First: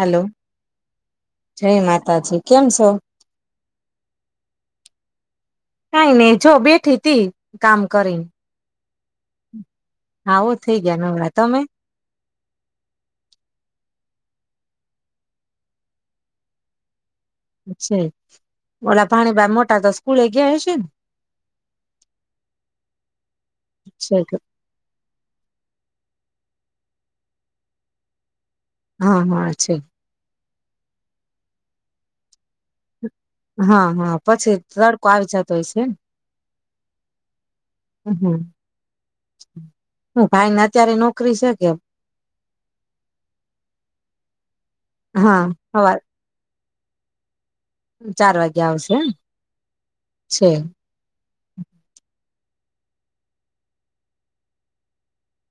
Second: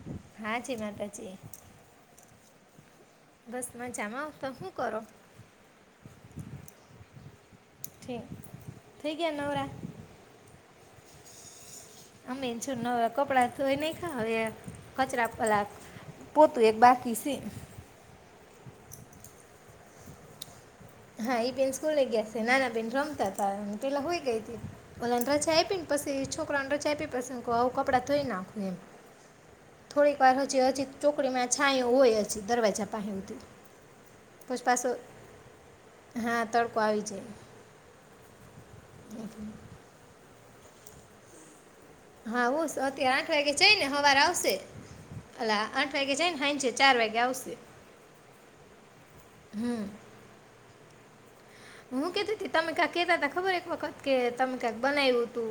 Hello, હા જી માતાજી જય માતાજી. કેમ છો? બસ મજામાં તો શું કરો કઈ નઈ જો બેઠી તી કામ કરી, ઠીક થઈ ગયા નવરા આવુત. થઈ ગયા નવરા. તમે? અમે છું નવા કપડાં ધોઈ નાઇખા હવે કચરા ફલા પોતું એક બાકી છે. છે. ઓલા ભાણી બા મોટા તો સ્કૂલે ગયા હશે ને? હા, એ બેન સ્કૂલે ગયા છે. નાના બેન રમતા હતા, તો પેલા છે હુંઈ ગઈ કે હતી. ઓલા ને રજા આઇપીને. પછી છોકરાને રજા આપી. પછી હું કઉં આવું કપડાં ધોઈ નાખું. હા હા, છે. જે હજી ચોકડીમાં છાંયો હોય, હજી દરવાજા પાહે. હા હા, પછી તડકો આવી જતો હઈશે. હા, તડકો આવી જાય. હમ્મ હમ્મ. [inaudible] હું ભાઈ ને, અત્યારે નોકરી છે કે? હા, હું અત્યારે આઠ વાગે જઈને સવાર આવશે, હા અલા આઠ હવાર વાગે જઈ ને હાંજે. ચાર વાગે આવશે. ચાર વાગે આવશે હને, હમ છે. હું કેતી હતી તમે તા કેતા હતા, ખબર એક વખત કે તમે કઈક બનાવ્યું હતું.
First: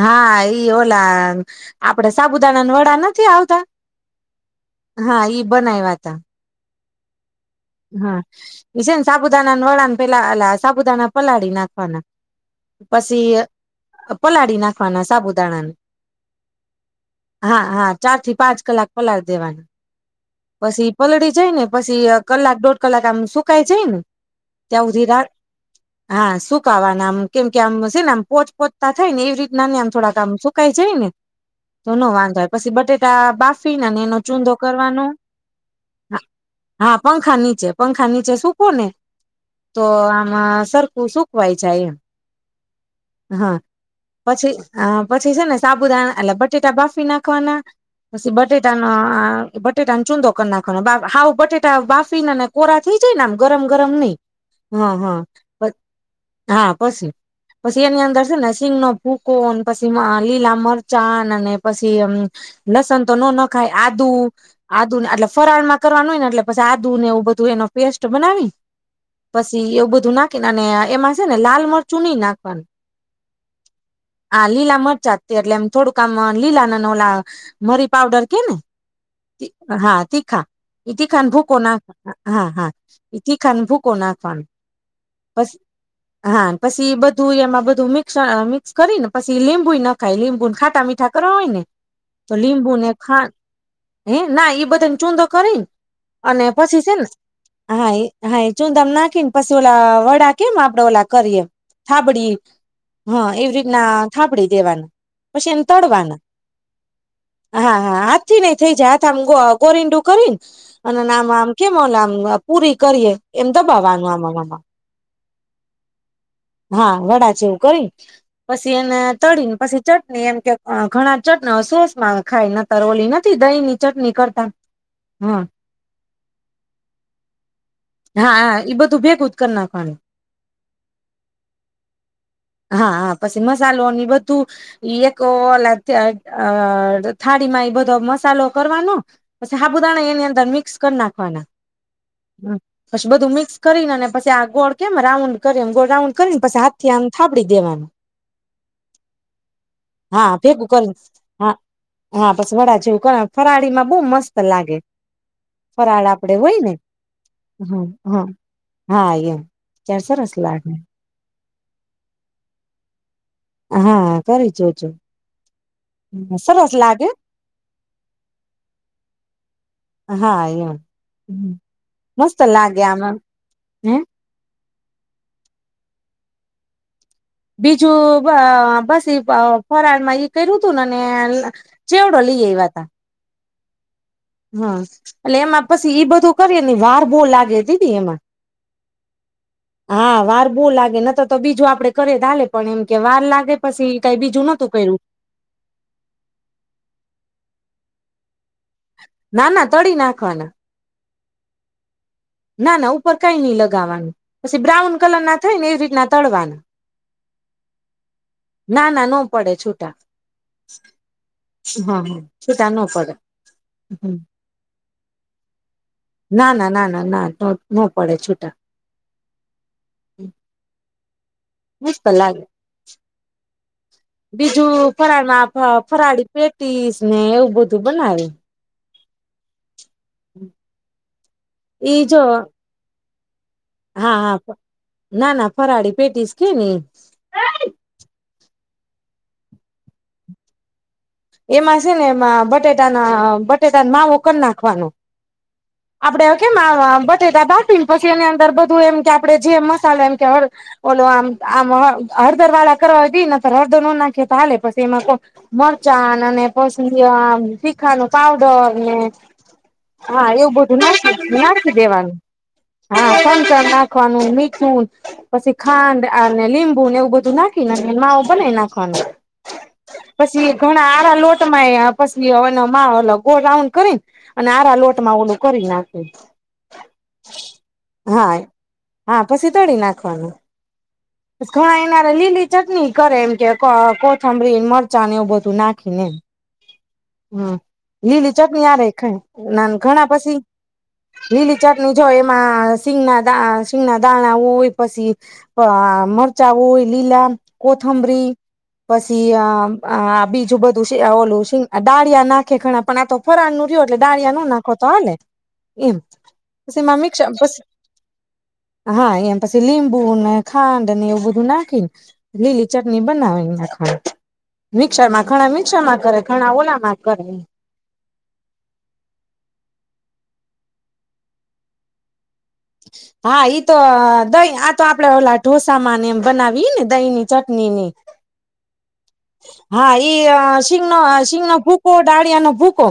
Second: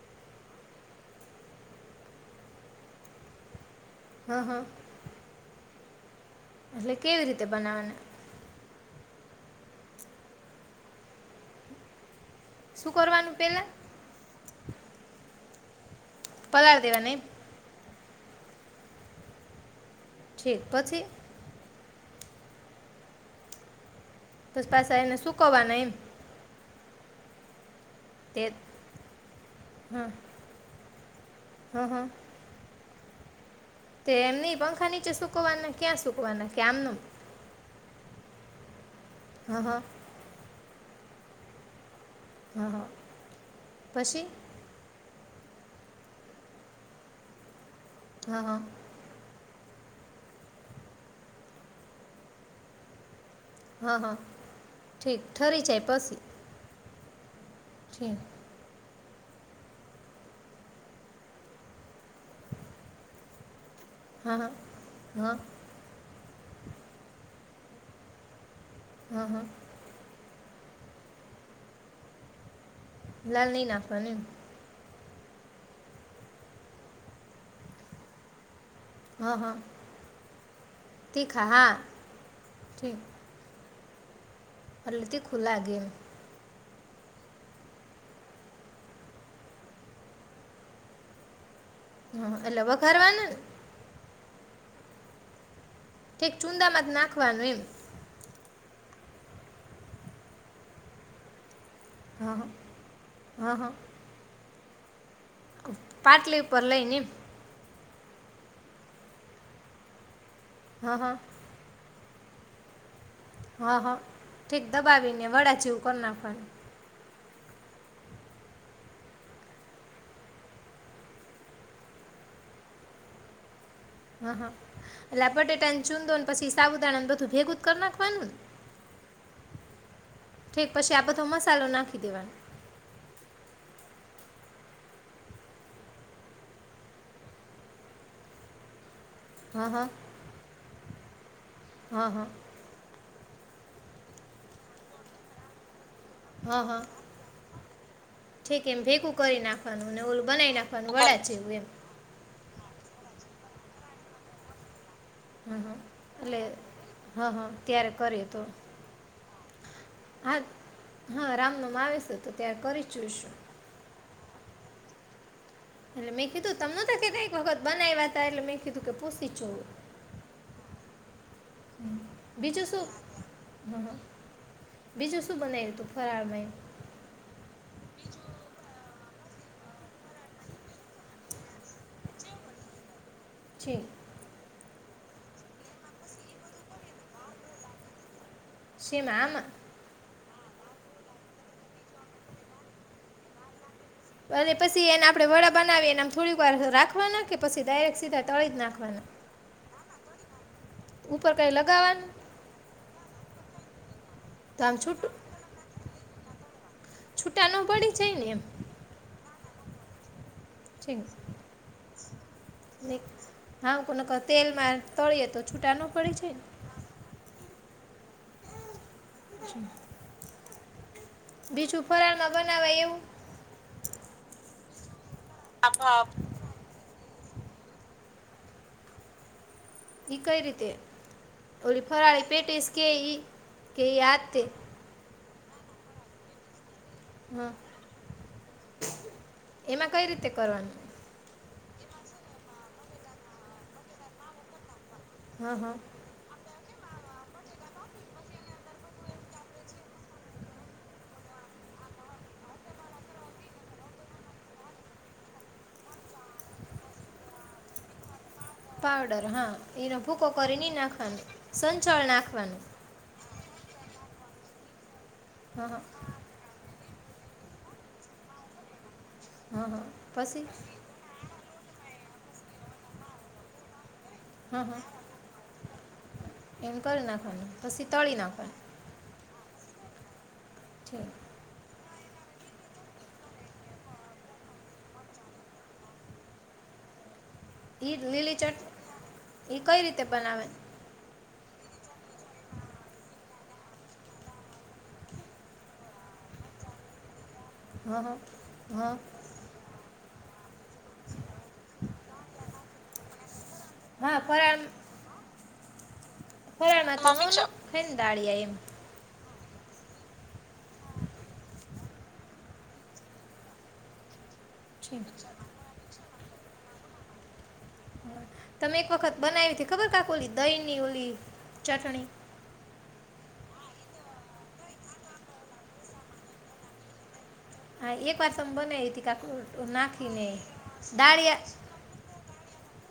હા, ઈ ઓલા આપડે સાબુદાણાના વડા નથી આવતા. હં હં હા, ઈ બનાય વાત. તા. તે કેવી રીત. હા, એ છેને. સાબુદાના વદાને પેલા અલા સાબુદાના પલાળી નાખવાના. શું પછી કરવાનું પહેલાં પલાળી નાખ. [unintelligible] સાબુદાણા પલાળ દેવાના એમ. ચાર થી પાંચ કલાક પલાળી દેવાની. પછી ઈ પલળી જાય ને પછી કલાક દોઢ કલાક આમ સુકાય જાય ને બસ પાછા એને શુંકાવાના એમ ખાવાનામ કેમ કે આમ છે ને આમ તે પોચ પોચતા થાયને એવી રીતના ને આમ હં થોડાક આમ સુકાય જાય ને હં તો હં નો વાંધો હોય પછી બટેટ ટા બાફ તે એમની પંખા નીચે સુકવાના ક્યાં સુકવાના કે આમનું. હા પંખા નીચે પંખા નીચે શૂખો ને. હં હં તો આમાં સરખું સુકવાય જાય એમ. હં હં હા પછી આ પછી છે ને સાબુદાણા એટલે બટેટા બાફી નાખવાના પછી હં હં બટેટાનો અ આ બટેટા ને ચુડો કરી નાખવાનો બા હાવ બટેટ ટા બાફીના ને અને કોરા થઈ જાય ને એમ ગરમ ગરમ હં હં નહી, હા ઠીક હા ઠરી જાય પછી હા. પસી પછી એની ઠીક અંદર છે ને સિંગનો ભૂકો ને પછી મા લીલા મરચાં અને પછી અમ લસણ તો ન ખાય આદુ હં હં આદુને એટલે હં ફરાળમાં કરવાનું હોય ને એટલે પસી આદુ ને એવું બધું એનો પેસ્ટ બનાવી હં હં પછી એવું બધું નાખ ખીને એમાં છે ને લાલ મરચું ની નાખવાનું લાલ નહી નાખવાનું એમ. તે એટલે એમ થોડુંક આમ અ લીલાના ન ઓલા મરી પાવડર કે ને. હા તીખા એ તી ખાન તીખા ભુંકો હા નાખ હા હા ઈ તીખા અને ભુંકો નાખવાનો. આટલું તીખું લાગે એમ. ને પછી બધું એમાં બધું મિક્સ અ મિક્સ કરી ને પછી લીબુ ઈ નાખાય લીંબુન ખાટા મીઠા કરવા હોય ને. તો હા એટલે લીંબુ ખા વાઘરવાનું ને. હે ના ઈ બધાને ચૂંધો કરીન ઠીક અને પછી ચૂંદામાં જ છે ને નાખવાનું એમ હા હ. ચુંદામાં નાખીને પછી ઓલા વડા કેમ આપડે ઓલા કરીએ. થાબડી હા હા હા એવી રીતના થાબડી દેવાનું પછી એને તડવાનું, પાટલી ઉપર લઈને એમ હા. હા હા થી નઈ થઈ જાય હાથ આમ ગોરિંડું કરી ને હા અને હા આમ આમ કેમોલા [unintelligible] પૂરી કરીએ. એમ હા હા દબાવવાનું આમાં આમાં ઠીક દબાવીને વડા જેવું કર નાખવાનુ. હા વડા જેવું કરીને પછી એને તળને પછી ચટણી એમ કે ઘણા ચટણી, સોસમાં ખાય ન તર ઓલી નથી દહીની હા હા. એટલે બટેટા ને ચૂંદો ને પછી સાબુદાણા ને બધું ભેગું કર નાખવાનું હા ને, હા એ બધું ભેગું જ કરી નાખવાનું ઠીક પછી આ બધો મસાલો નાખી દેવાનો. હા હા [unintelligible] બધું એક ઓ થાળીમાં એ બધો મસાલો કરવાનો. હા હા પછી [unintelligible] [unintelligible] એની અંદર મિક્સ કર નાખવાના હા હા. પછી બધું મિક્સ કરીને અને પછ આગોળ કેમ રાઉન્ડ કરીમ ગોળ ભેગું કરીને પછ હા હા હાથી એમ થાડી દેવાનું ઠીક એમ ભેગું કરી નાખવાનું ને ઓલું હા બનાવી ભેગું કરીન નાખવાનું વડા જેવું હા એમ હા. [unintelligible] વડા જેવ ફરાડી માં બહુ મસ્ સ લાગે હા હા ફરાળ આપડે એટલે હોય ને હા હા હ ત્યારે કરીએ હા તો હા એમ તાર સરસ લાગે. માં આવે છે તો ત્યાં કરી જોઈશું. હા કરી જોજો. એટલે મેં કીધું સરસ તમને તો એક લાગે વખત બનાવ્યા હતા એટલે મે કીધું કે પૂછીું હા એમ મસ્ત બીજું લાગે શું આમાં હે બીજું શું બનાવ્યું તું ફરાળમય બીજું બસ ફરાળ માં કર્યું તું નેને ચેવડો લઈએ એવા તા છે. હા એટલે એમાં પછી ઈ બધું કરીએ ને વાર બહ લાગે હતી એમાં. શી મામ. હાવાર બહુ લાગે ન તો તો બીજું આપડે કરેાલે પણ એમ કે વાર લાગે. પછી કઈ બીજું અને નતું પછી કર્યું એને આપડે વડા બનાવી એને થોડીક વાર રાખવાના કે પછી ડાયરેક સીધા તળી જ નાખવાના. ના ના તળી નાખવાના. ઉપર કઈ લગાવવાનું? ના ના ઉપર કઈ નઈ લગાવાનું પછી તો આમ બ્રાઉન છૂટું કલર ના થાય ને એવી રીતના તળવાનું. છૂટા ન પડે જ ને એમ? ના ના ન પડે છૂટા. જી હા હા. છૂટા ન પડે હા કો નકર તેલમાં તળીયે તો છૂટા ન પડે છે. ના ના ના ના ના ન પડે છૂટા. [inaudible] બીજું મસ્ત ફરાળમાં લાગે બનાવાય એવું. [unintelligible] ફરાળમાં ફ આપ આપ ફરાળી પેટીસ ને એવું બધું બનાવે. ઈ કઈ રીતે ઓલી ઈ જો ફરાળી પેટીસ કે ઈ હા કેયા તે. હા ના ના ફરાળી પેટીસ કે ની. હ. એમાં કઈ રીતે કરવાનું? એમાં છે ને એમાં બટેટાના બટેટા માવો કર નાખવાનો. હા હા. આપડે કેમ આવા બટેટા બાફી ન પછી એની અંદર બધું એમ કે આપડે જે મસાલા એમ કે હળ ઓલો આમ આમ હ હળદર વાળા કરવા હોય તો ઈ નક હળદર નો નાખી તો હાલે પછી એમાં કો મરચાં અને પછી આમ તીખાનું પાવડર ને પાવડર હા એનો ભૂકો હા કરી એવું બ નહીં નાખ નાખવાનો નાખી સંચળ દેવાનું. નાખવાનું હા સંચળ નાખવાનું, મી ઠૂ પછી હા હા ખાંડ અને લીંબુ ને એ બધું નાખી નાખી ને માવું બનાઇ નાખવાનું. હા હા પછી ઘણા આરા લોટ તમારે આ પછી માવા નો ગોળ રાઉન્ડ કરી ન અને હા આરા હા લોટ મા ઓલું કરી નાખે એમ કરી નાખવાનું, પશી તળી હા નાખવાન. હા પશી તડી નાખવાનું. પસ કા એના લીલી ચટણી કરે એમ કે કોથંમની ન મરચાં એવું બધું નાખીને એમ. હમ્મ, લીલી ચટણી આરે ખાય એ ના. કઈ રીતે ઘણા પછી બનાવે? લીલી ચટણી જયમાં સિંહનાથ દા શિંગના દાણા હોય પશી આ મરચાં હોય લીલા. હા હા કોથંબરી હા પછી આ આ બીજું બધું [unintelligible] ઓલું ડાળિયા નાખે ઘણા પણ આ તો ફરાળ નું રહ્યો એટલે ડાળયા નો નાખો તા ને એમ. પછી એમાં [unintelligible] મિક્સ પછી મીન દાળિયા એમ. હા એમ પછી લીંબુ ને ખાંડ ને એવું બધું નાખી ને લીલી ચટણી બનાવી નાખવા. છે મિક્સર, માં ઘણા મિક્સર માં કરે ઘણા ઓલા માં જ કરે એમ. તમે એક વખત બનાવીતી ખબર કાક ઓલી દહી ની ઓલી ચટણી. હા ઈ તો દહી આ તો આપડે ઓલા ઢોસા માનેમ બનાવી ને દહી ની હા એક વાર તમ બનાઈવી હા ઈ અ શિંગ નો શિંગ નો દાળિયા ભૂકો, ડાળીયાનો ભૂકો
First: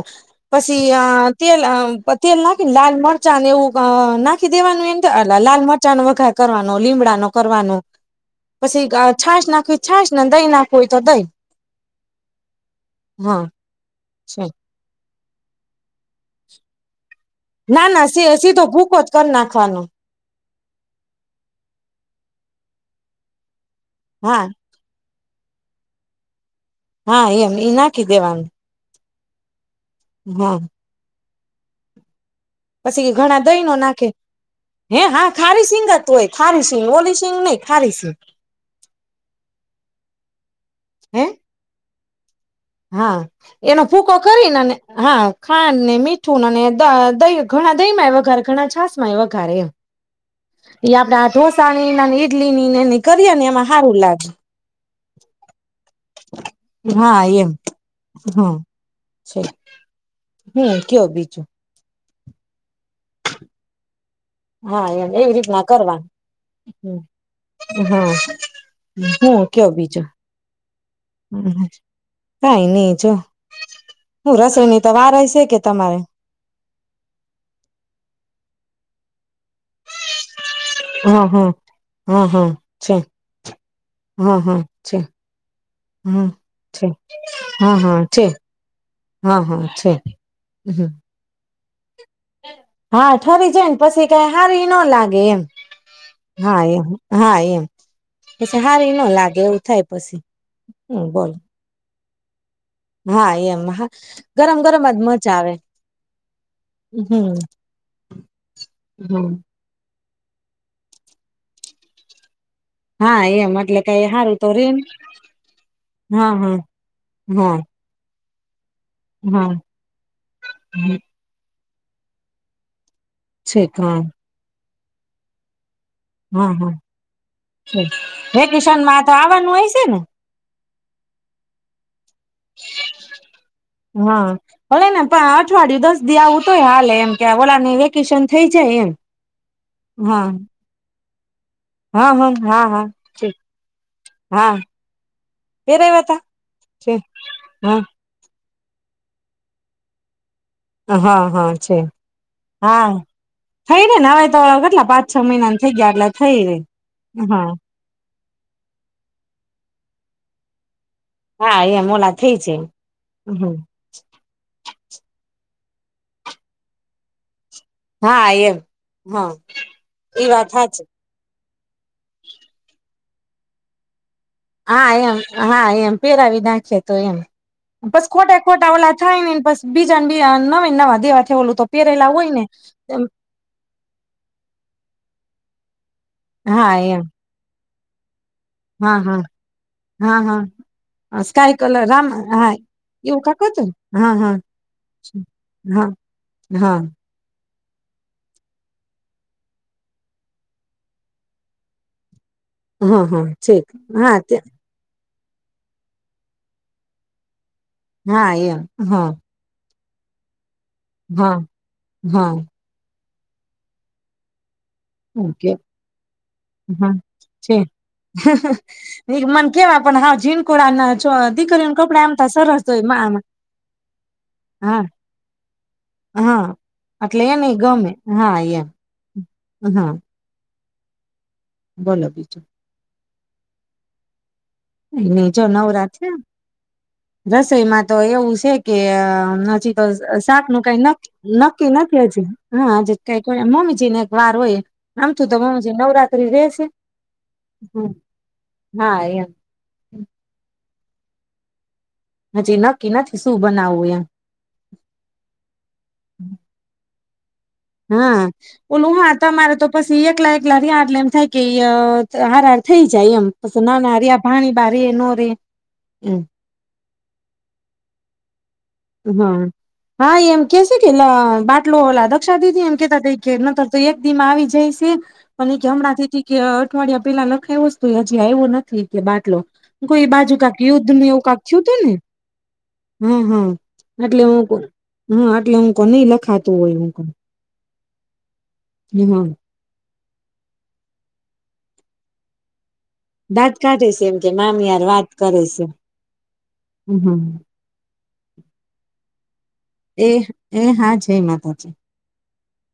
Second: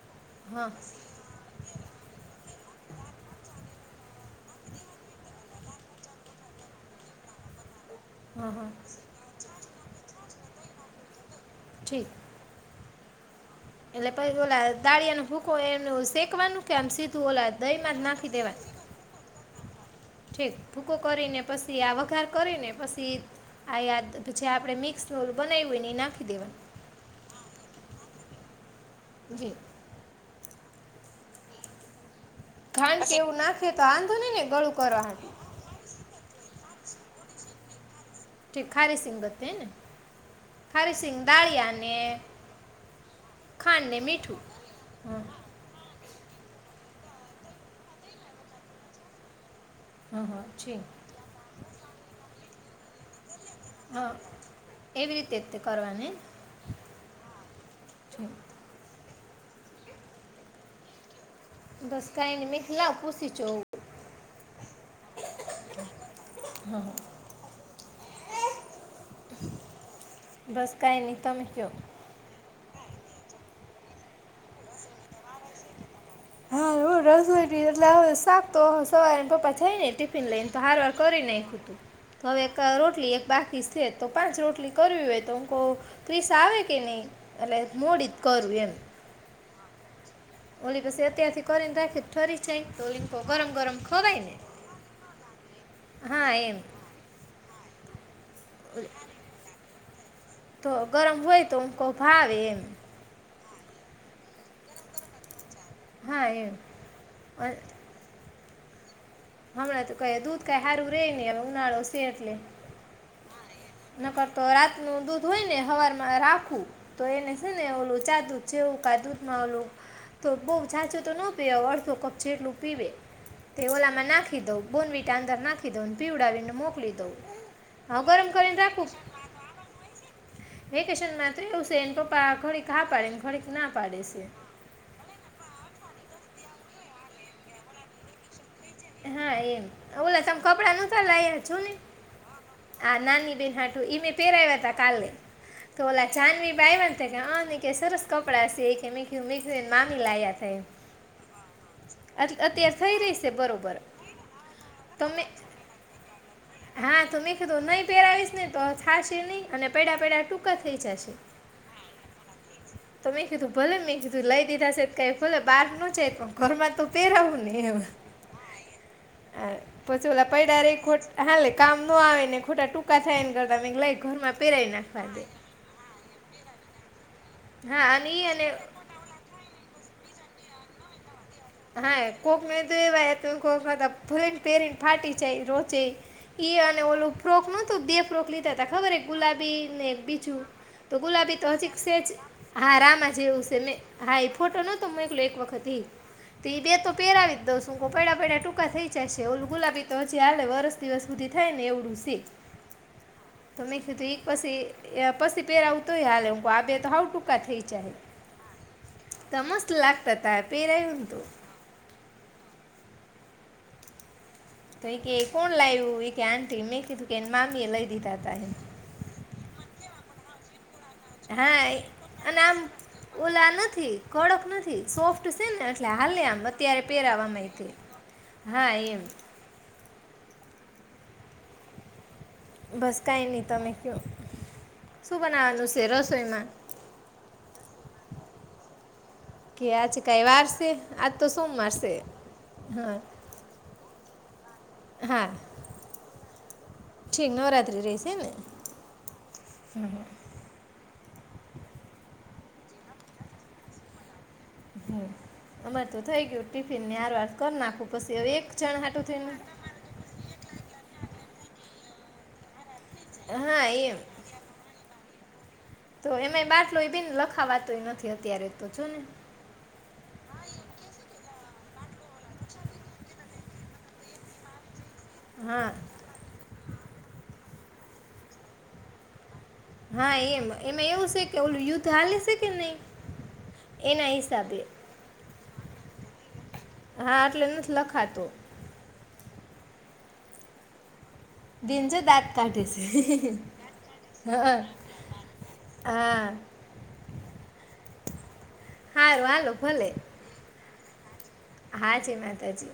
હા પછી અ તેલ તેલ નાખીને લાલ મરચાને એવું નાખી દેવાનું એમ થટ લાલ મરચા વઘાર કરવાનો, લીમડાનો કરવાનો હા હા પછી છાશ નાખવી છાને દઈ નાખ હોય તોદય ઠી [unintelligible] હા. એટલે પહી ઓલા દાળિયાનું હું એ શેકવાનું કેમ ઓ દહી ના માં જ ના નાખી દેવા સીધો ભૂકો જ કરી નાખવાનો ઠીક ભૂકો કરીને પછી આ વઘાર કરીને પછી- તે આ યાદ છે હા આપડે મિક્સ ચોલ બનાવી હોું ન નાખી દેવાનુ હા એમ ઈ નાખી દેવાનું [inaudible] હા. ખાંડ પછી કે એવું ઘણા દહી ન નાખીએ તો નાખે વાંધો નહીં ને ગળું હે કરવા હાટું હા ખારી સિંગાતું હોય ખારી મોલી સિગ નહી ખારી ઠીક ખારીસિંગ બતી ને ખારીસિંગ હે દાળીયા ને હા, એનો ખાંડ ને ફૂકો મીઠું કરીનેને હા ખાંડ ને મીઠ... છ અને દહી ઘણા દહી માં એ વઘારે ઘણા છાસ માં વઘારે એમ હા હા છે આપડા ઢોસાની નાની. નીકળ ને કૃત્ય [unintelligible] હારું હા લાગશે. એવી રીતે તે કરવાની હા એમ હા છે હમ કયો બીજું બસ કાઈની મેં કીધું પૂસીચોઉ હા એમ એવી રીતના હા હા કરવાનું હા હું કેયો બીજો બસ કાંઈ નહીં તમે કહો કઈ નહી જો હું રસોઈની તો વારશે કે તમારે હા હવ રસોઈ ર એટલે હવે શાક તો સવારે પપ્પા થઈને ટિફિન લઈને તો હાર વાર કરી હા નાને હા ખુંતું હા હવે હા એક છે રોટલી એક બાકી છે તો હા પાંચ હા રોટલી છે કરવી હોય તો ત્રીસ હા આવે કે છે નહી એટલે હા હા મોડી જ છે કરવું એમ હા હા છે ઓલી હમ પસે અત્યારે શ કરીને ઠરી જાય તો ઓલી હા કહું ઠરી ગરમ જાય ગરમ પછી ખવાય કઈ ને હારી ન લાગે એમ હા એમ હા એમ પછી હારી એ ન લાગે એવું થાય [inaudible] તો હમ ગરમ બોલો હોય તોમહ ફાવિન હા એમ હા ગરમ ગરમજ મજા આવે હા એમ હમ હમ [inaudible] ક દૂધ કઈ સારું રે નને એ ઉનાળો શેટલે હા એ નકરતો રાત નું દૂધ હોય ને હવાર માં હા હા રાખવું તો એને છે હા ને ઓલું ચા દૂધ [inaudible] હા કાદૂમાંલું તો બહ સાચો તો ન પર્ તો કપચેટલું પીવે તે છેક હા ઓલામાં નાખી દઉ. બોન વિટાદરના હા પીડાવીને મોકલી દઉ હ ગરમ કિશન માં તો આવવાનું હોય છે ને વેકેશન માત્ર એવું છે. પપ્પા ઘડીક હા પાડે ને ઘડીક ના પાડે હા, છે ભલે ને અઠવાડિયું દસ. દી આવું તો હોય હાલે એમ કે ઓલા નું વેકેશન. થઇ જાય એમ હા. સલા [inaudible] જોને, હા હા હા હા આ નાની બેન ને હા પહેરાવ્યા હતા ત કાલે કે પેરેવા ઓલા તા જાનવી બા છે આવ્યા કે હા સરસ કપડા. મેં કીધું એમને મામી લાવ્યા હતા. હા હા છે અત્યારે હા! થઈ રહી છે બરોબર થઈ ને ને હવે તો કેટલા તો પાચ- છ મેં મહિના ને થઈ ગયા આટલા? હા તમે કે દોના પહેરાની. ને તો થશે નહીં, અને પેડા પેડા ટૂંકા થઈ જશે. હા એમ ઓલા થઈ છે તો મેં કીધું ભલે મેં કીધું લઈ દીધા છે કે ભલે. બહાર નું છે પણ ઘરમાં તો પહેરવુંને? હા એમ, હા આ પછી એ ઓલા વાત પૈડા રે હાચી. ખોટ હાલે કામ ન આવે ને ખોટા ટૂંકા થાય ને કરતા લઈ ઘરમાં. પહેરાવી હા નાખવા એમ દે હા એમ પેહેરાવી નાખીએ તો એમ. હા બસ અને એ ખોટા અને ખોટા ઓલા થાય નેને બસ બીજાને બીજા. ના એના [unintelligible] વધ વા હા, એ કોક મે તે વે તો કોક ફ્યુરન પહેરીને ફાટી છે એ રોચે ઈ હા અને એમ ઓલું ફ્રોક નો તો બે ફ્રોક લી તા હતા ખબર હા હા ગુલાબી એ ને એક બીજું હા તો હા ગુલાબી તો સ્કાય હજી કલર છે રામ જ, હા રામા જેવું સે ને. હા એ ફોટો નહતો મોકલો એક વખત ઈ હા બી બે હા એતો પહેરાવે દો સૂકો પડ્યા પડ્યા ટૂંકા થઈ જશે, ઓલું ગુલાબી તો હજી હાલે વરસ દિવસ સુધી થાય ને, એવડું સે. હા, હા, ઠીક હા ત્યાં પછી એ પછી પહેરાવું તોય હાલે હું. આ બે તો હાઉ ટૂંકા થઈ હા, એમ હા. તું લાગતા તા પહેરાવ્યું તો. હા હા. તો એ કે એ કોણ ઓકે લાવ્યું? એ કે આટી, મેં હા કીધું કે એની છે મામી એ લઈ દીધા હતા એમ. કે આપણ હા જીન કોળાના હા એ અને આમ આમ ઓલા નથી કડક હા નથી સોફ્ટ સે ને એટલે હાલે આમ હા અત્યારે એટલે પહેરાવામાં એને એતે ગમે હા એમ. હા. બોલો બીજું? બસ કાય નહીં તમે ક્યો? નો જો નવરા છે. રસોઈમાં તો એવું સે કે અહ આમ કે નજીકસ આજે કાંઈ વાર શાક નું છે કઈ આજ તો નક-નક્કી સોમવાર છે નથી હજુ. હા આજે કઈ કોઈ મમ્મીજી ને વાર હોય આમ હા તું તમામ જે નવરા તોકી રહેશે ઠીક નવરાત્રિ હમ્મ હા એમ. હમ્મ, હમ્મ. હજી નક્કી નથી શું બનાવવું એમ. હમ્મ અમાર તું થઇ ગયું ટિફિન ને આર વાર હા, ઓલું હા તમારે તો પસી એકલા એકલા રિયા યાર લઈ ફેકીય ચે હરારી થઈ જાય એમ પસી હા એમ નાના રીયા ભાણી બા રે નો રે તો એમ એમે બાર બી લખાવાતોય નથી અત્યારે તો જો ને હા હા એમ કેશે કે લ ઓલા દક્ષા દીદી એમ કેતા [unintelligible] ઓલી કે હમણાં હા થી કે હજી આયવું નથી કે બાટલો કોઈ હા એમ એમાં એવું છે કે ઓલું યુદ્ધ હાલે છે કે નહીં [unintelligible] એના એટલે હિસાબે હું આટલે હમ કો નહી હા એટલે નથી લખાતો લખા [unintelligible] [unintelligible] કાઢીશ દાંત કાઢે સે એમ કે મામીયાર વાત કરેશ હા સારું હાલો એ એ [unintelligible] [unintelligible] હા જય માતાજી